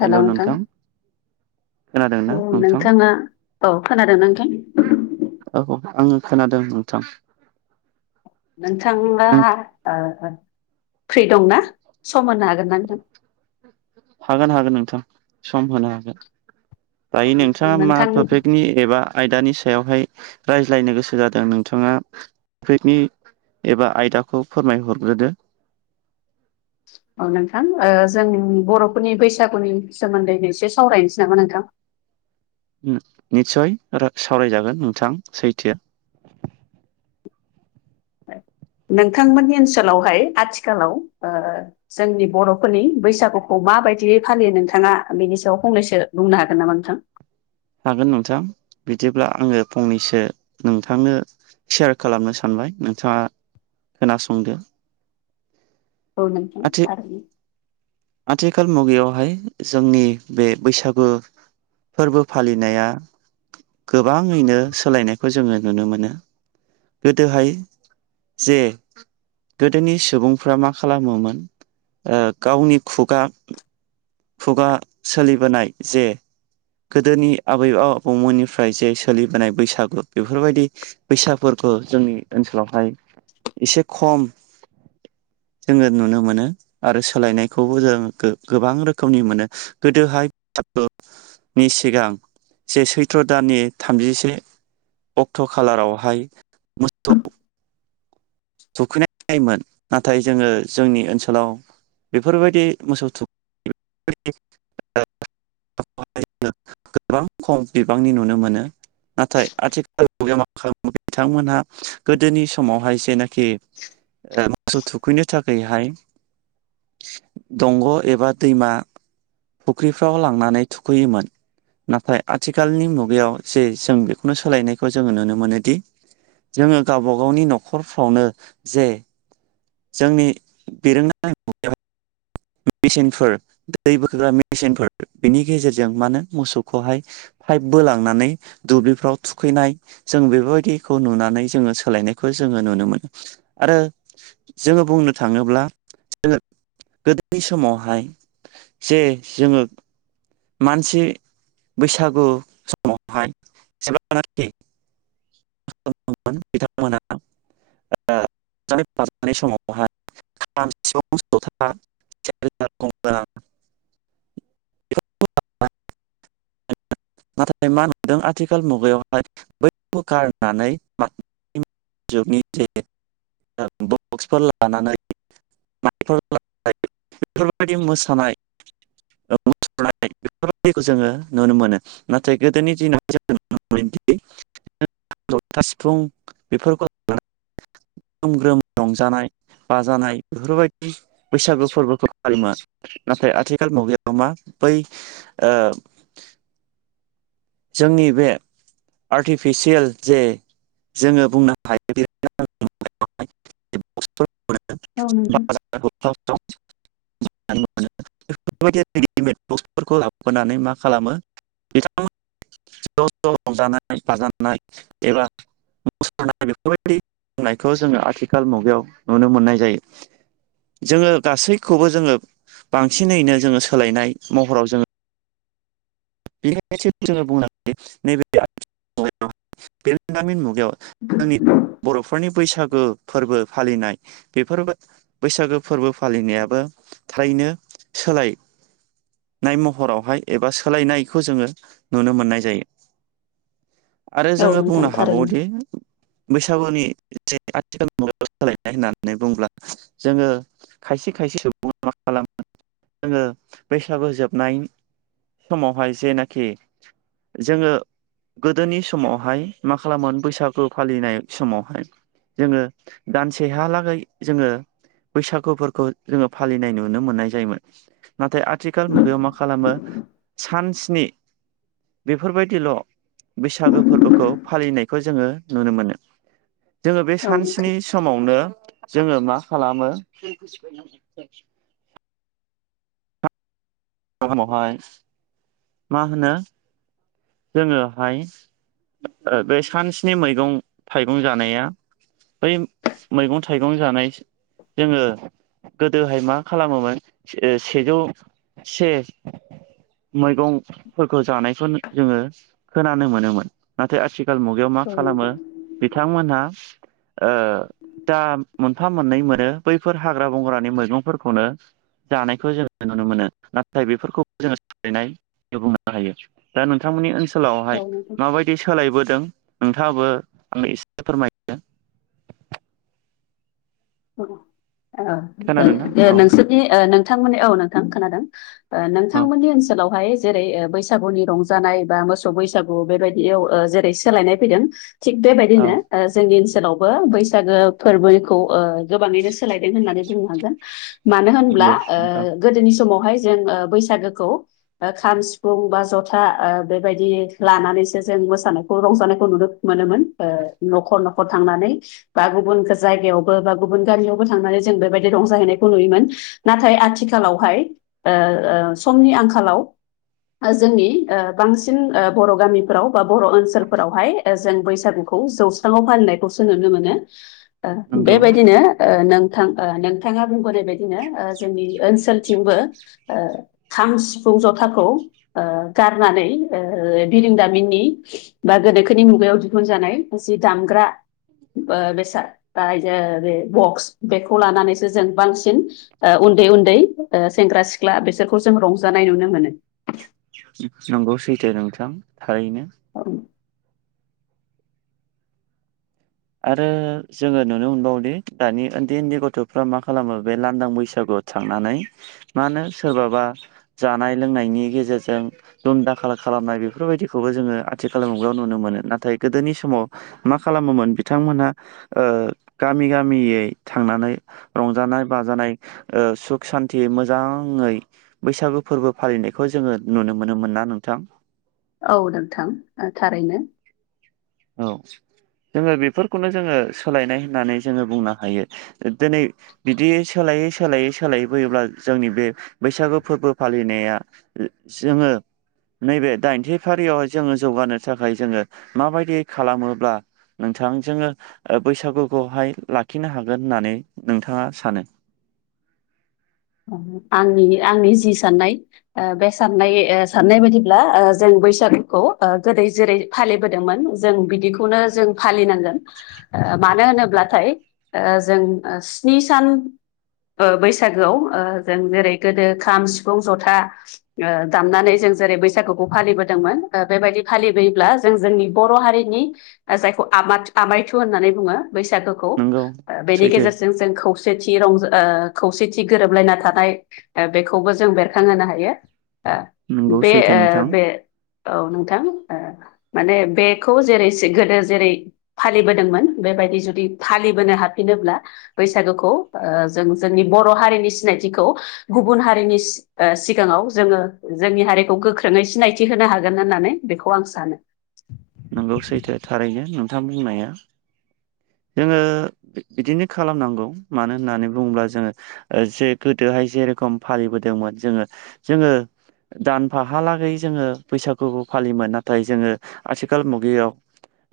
हेल नोंथां। खोनादों ना औ नोंथां नोंथाङा औ खोनादों नोंथां। औ आङो खोनादों नोंथां। नों थांआ नों फ्रि दंना सम होनो हागोना नोंथां? हागोन हागोन नोंथां सम होनो हागोन दायो नोंथां नोंथाङा मा नोंथां टपिकनि एबा आयदानिायाव सायावहाय रायज्लायनो गोसो जादों नोंथाङा बेफोरनि एबा आयदाखौ फोरमायहरग्रोदो [inaudible] औ नोंथां ओ जों बर'फोरनि बैसागुनि सोमोन्दैनो एसे सावरायनोसै नामा नोंथां? [inaudible] निस्सय सावरायजागोन नोंथां सैथो नोंथांमोननि ओनसोलावहाय आथिखालाव ओ जोंनि बर'फोरनि बैसागुखौ माबायदि फालियो नोंथाङा बेनि सायाव फंनैसो बुंनो हागोन नामा नोंथां? हागोन नोंथां बिदिब्ला आङो फंनैसो नोंथांनो सेयार खालामनो सानबाय नोंथाङा खोनासंदो औ नोंथां आथि थारैनो आथिखाल मुगायावहाय जोंनि बे बैसागु फोरबो फालिनाया गोबाङैनो सोलायनायखौ जोङो नुनो मोनो गोदोहाय जे गोदोनि सुबुंफ्रा मा खालामो दा गावनि खुगा खुगा सोलिबोनाय जे गोदोनि आबै आबौमोननिफ्राय जे सोलिबोनाय बैसागु बेफोरबायदि बैसागुवा जोंनि ओनसोलावहाय एसे खम जोङो नुनो मोनो आरो सोलायनायखौबो जों गोबां रोखोम खौनि मोनो गोदोहाय [unintelligible] बिजनि सिगां जे सैथ्र' दाननि थामजिसे अक्ट' खालारावहाय मोसौ सखैनाय जायोमोन नाथाय जोङो जोंनि ओनसोलाव बेफोरबायदि मोसौ थूख [unintelligible] गोबां खम बिबांनि नुनो मोनो नाथाय आथिखालाव मा खालामो बिथांमोनहा गोदोनि समावहाय जेनो - खिमोसौ ओ थुखैनो थाखायहाय दंग' एबा दैमा फुख्रिफ्राव लांनानै थुखैयोमोन नाथाय आथिखालनि मुगायाव जे जों बेखौनो सोलायनायखौ जोङो नुनो मोनोदि जोङो गावबा गावनि न'खर फावनो जे जोंनि बिरोंदारीमुगा याव मेचिनफोर दै बोखोग्रा मेचिनफोर बिनि गेजेरजों मा होनो मोसौखौहाय पाइप बोलांनानै दुब्लिफ्राव थुखैनाय जों बेफोरबायदिखौ नुनानै जोङो सोलायनायखौ जोङो नुनो मोनो आरो जोङो बुंनो थाङोब्ला जों गोदो बै समावहाय जे जोङो मानसि बैसागु समावहाय जेबानाखि [unintelligible] बिथांमोना [unintelligible] समावहाय खाम सिफुं जथा सेरजा गंगोना बेफोर नाथाय मा नुदों आथिखाल मुगायावहाय बैफोरखौ गारनानै जुगनि जे बक्सफोर लानानै माइकफोर लानानै बेफोरबायदि मोसानाय मुसुरनाय बेफोरबायदिखौ जोङो नुनो मोनो नाथाय गोदोनि दिनाव जोङो नुनो मोनोदि जथा सिफुं बेफोरखौ लानानै [inaudible] ग्रोम ग्रोम रंजानाय बाजानाय बेफोरबायदि बैसागु फोरबोखौ फालिबा नाथ नाथाय आथिखाल मुगायाव मा बै ओ जोंनि बे आर्टिफिसियेल जे जोङो बुंनो हायो बे [inaudible] औ नोंथां [unintelligible] [inaudible] मोनो बेफोरबायदि रेडिमेट बक्सफोरखौ लाबोनानै मा खालामो बिथां- [inaudible] ज' ज' रंजानाय बाजानाय एबा मुसुरनाय बेफोरबायदि नायखौ जोङो आथिखाल मुगायाव नुनो मोननाय जायो जोङो गासैखौबो जोङो बांसिनैनो जोङो सोलायनाय महराव जोङो बेनिखायनो [unintelligible] बेयाव जोंनि बर'फोरनि बैसागु फोरबो फालिनाय बेफोर बैसागु फोरबो फालिनायाबो थारैनो नो सोलायनाय महरावहाय एबा सोलायनाय बेखौ जोङो नुनो मोननाय जायो आरो औ जोङो नोंथां बुंनो थारैनो हाबावोदि बैसागुनि आथिखाल मुगायाव सोलायनाय होननानै बुंब्ला जोङो खायसे खायसे सुबुं- [inaudible] जोङो बैसागु जोबनाय समावहाय जेनाखि जोङो गोदोनि समावहाय मा खालामोमोन बैसागो फालिनाय समावहाय जोङो दानसेहालागै जोङो बैसागुफोरखौ जोङो फालिनाय नुनो मोननाय जायोमोन नाथाय आथिखाल मुगायाव मा खालामो सान स्नि बेफोरबायदिल' बैसागो फोरबोखौ फालिनायखौ जोङो नुनो मोनो जोङो बे औ नोंथां सानस्नि समावनो जोङो मा खालामो आवहाय मा होनो जोङोहाय बे सानस्नि मैगं थाइगं जानाया बै मैगं थाइगं जानाय जोङो गोदोहाय मा खालामोमोन सेजौ से मैगंफोरखौ जानायखौ जोङो खोनानो मोनोमोन नाथाय आथि- आथिखाल मुगायाव मा औ खालामो नोंथां बिथांमोनहा दा मोनफा मोननै मोन- बैफोर हाग्रा बंग्रानि मैगंफोरखौनो जानायखौ जोंङो नुनो मोनो नाथाय बेफोरखौ जोङो सोलायनाय [unintelligible] हायो दा नोंथांमोननि ओनसोलाव ओनसोलावहाय औ नोंथां माबायदि सोलायबोदों नोंथाङाबो आंनो एसे फोरमायदो खोनादोंना औ नोंसोरनि नोंथांमोननि औ नोंथां खोनादों औ नोंथांमोननि ओनसोलावहाय जेरै बैसागुनि रंजानाय बा मोसौ बैसागु बेबायदियाव जेरै सोलायनाय फैदों थिग औ बेबायदिनो जोंनि ओनसोलावबो बैसागो फोरबोखौ गोबाङैनो सोलायदों होननानै बुंनो हागोन मानो होनब्ला नंगौ नोंथां गोदोनि समाव बेहाय जों बैसागोखौ खाम सिफुं बा जथा बेबायदि लानानैसो जों मोसानायखौ रंजानायखौ नुनो मोनोमोन नखर नखर थांनानै बा गुबुन जायगायावबो बा गुबुन गारियावबो थांनानै जों बेबायदि रंजाहैनायखौ नुयोमोन नाथाय आथिखालावहाय समनि आंखालाव जोंनि बांसिन बर गामिफ्राव बा बर ओनसोलफोरावहाय जों बैसागुखौ जौस्राङाव फाननायखौसो नुनो मोनो नंगौ बेबायदि नोंथां नोंथाङा बुंबोनाय बायदिनो जोंनि ओनसोल जोंनिथिंबो ओ खाम, सिफुं, जथाखौ ओ गारनानै ओ बिरोंदामिननि बा गोनोखोनि मुगायाव दिहुनजानाय मोनसे दामग्रा ओ बेसाद बे बक्स बेखौ लानानैसो जों बांसिन उन्दै उन्दै ओ सेंग्रा सि ख्ला बेसोरखौ जों रंजानाय नुनो मोनो। नंगौ सैथो नोंथां थारैनो। आरो जोङो नुनो मोनबावोदि दानि उन्दै उन्दै गथफ्रा मा खालामो बे लांदां बैसागु थांनानै माहोनो सोरबाबा जानाय लोंनायनि गेजेरजों दुमदाखाल खालामनाय बेफोरबायदिखौबो जोङो आथिखाल मुगायाव नुनो मोनो नाथाय गोदोनि समाव मा खालामोमोन बिथांमोनहा ओ गामि गामियै थांनानै रंजानाय बाजानाय ओ सुख शान्तियै मोजाङै बैसागु फोरबो फालिनायखौ जोङो नुनो मोनोमोन ना नोंथां। औ नोंथां थारैनो। औ जोङो बेफोरखौनो जोङो सोलायनाय होननानै जोङो बुंनो हायो दिनै बिदियै सोलाय सोलायै सोलायै सोलायै फैयोब्ला जोंनि बे बैसागु फोरबो फालिनाया जोङो नैबे दाइनथि फारियावहाय जोङो जौगानो थाखाय जोङो माबायदि खालामोब्ला नोंथां जोङो बैसागुखौहाय लाखिनो हागोन होननानै नोंथाङा सानो? [inaudible] आंनि आंनि जि साननाय बे साननाय साननाय बायदिब्ला जों बैसागुखौ गोदै जेरै फालिबोदोंमोन जों बिदिखौनो जों फालिनांगौ। मानो होनो ब्लाथाय जों स्नि सान बैसागोआव ओ जों जेरै गोदो खाम, सिफुं, जथा ओ दामनानै जों जेरै बैसागुखौ फालिबोदों मोन बेबायदि फालिबोयोब्ला जों जोंनि बर' हारिनि जायखौ आमायथु होननानै बुङो बैसागुखौ नंगौ बेनि सैथो गेजेरजों जों खौसेथि रंजा ओ खौसेथि गोरोबलायना थानाय बेखौबो जों बेरखांहोनो हायो। नंगौ बे सैथो नोंथां बे औ नोंथां ओ माने बेखौ जेरै गोदो जेरै फालिबोदोंमोन बेबायदि जुदि फालिबोनो हाफिनो ब्ला बैसागुखौ जों जोंनि बर' हारिनि सिनायथिखौ गुबुन हारिनि सिगाङाव जोङो जोंनि हारिखौ गोख्रोङै सिनायथि होनो हागोन होननानै बेखौ आं सानो। नोंगौ सैथो थारैनो नोंथां बुंनाया। जोङो बिदिनो खालामनांगौ मानो होननानै बुङोब्ला जोङो जे गोदोहाय जेरेखम फालिबोदों मोन जोङो जोङो दानफाहालागै जोङो बैसागुबो फालियोमोन नाथाय जोङो आथिखाल मुगायाव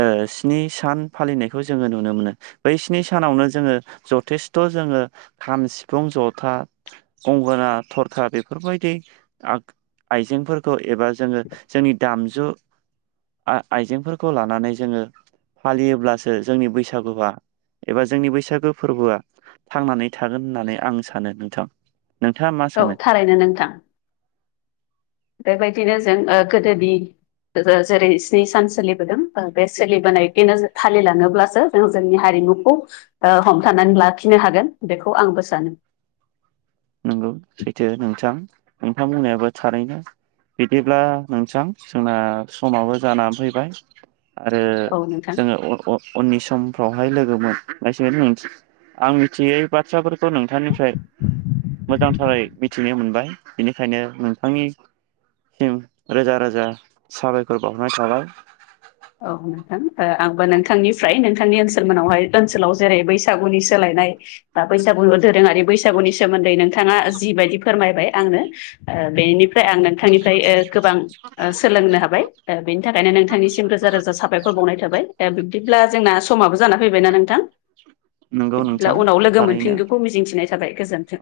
ओ स्नि सान फालिनायखौ जोङो नुनो मोनो बै स्नि सानावनो जोङो जथेस्थ जोङो खाम, सिफुं, जथा, गंगोना, थरखा बेफोरबायदि आ आइजेंफोरखौ एबा जोङो जोंनि दामजु आइजेंफोरखौ लानानै जोङो फालियोब्लासो जोंनि बैसागुआ एबा जोंनि बैसागो फोरबोआ थांनानै थागोन होननानै आं सानो नोंथां। नोंथाङा मा औ सानो थारैनो नोंथां। बेबायदिनो जों ओ गोदोनि जेरै स्नि सान सोलिबोदों ओ बे सोलिबोनायखौनो फालिलाङोब्लासो जों जोंनि हारि मुखौ ओ हमथानानै लाखिनो हागोन बेखौ आंबो सानो। नंगौ सैथो नोंथां नोंथां बुंनायाबो थारैनो। बिदिब्ला नोंथां जोंना समाबो जाना फैबाय आरो औ नोंथां जोङो उन [unintelligible] सम फ्रावहाय लोगो [unintelligible] आं मिथियै बाथ्राफोरखौ नोंथांनिफ्राय मोजांथारै मिथिनो मोनबाय बेनिखायनो नोंथांनि [unintelligible] रोजा रोजा साबायखर बावहरनाय थाबाय। औ नोंथां ओ आंबो नोंथांनिफ्राय नोंथांनि ओनसोल मोनावहाय ओनसोलाव जेरै बैसागुनि सोलाय [unintelligible] बैसागु दोरोङारि बैसागुनि सोमोन्दै नोंथाङा जिबायदि फोरमायबाय आंनो ओ बेनि फ्राय आं नोंथांनिफ्राय ओ गोबां ओ सोलोंनो हाबाय ओ बेनि थाखायनो नोंथांनिसिमरो रोजा रोजा साबायखर बावनाय थाबाय दा बिब्दिब्ला जोंना समाबो जाना फैबायना नोंथां नंगौ बिदिब्ला नोंथां उनाव लोगो थारैनो मोनफिनगोनखौ मिजिंथिनाय थाबाय। गोजोन्थों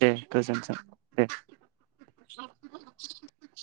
दे गोजोनथों दे [inaudible]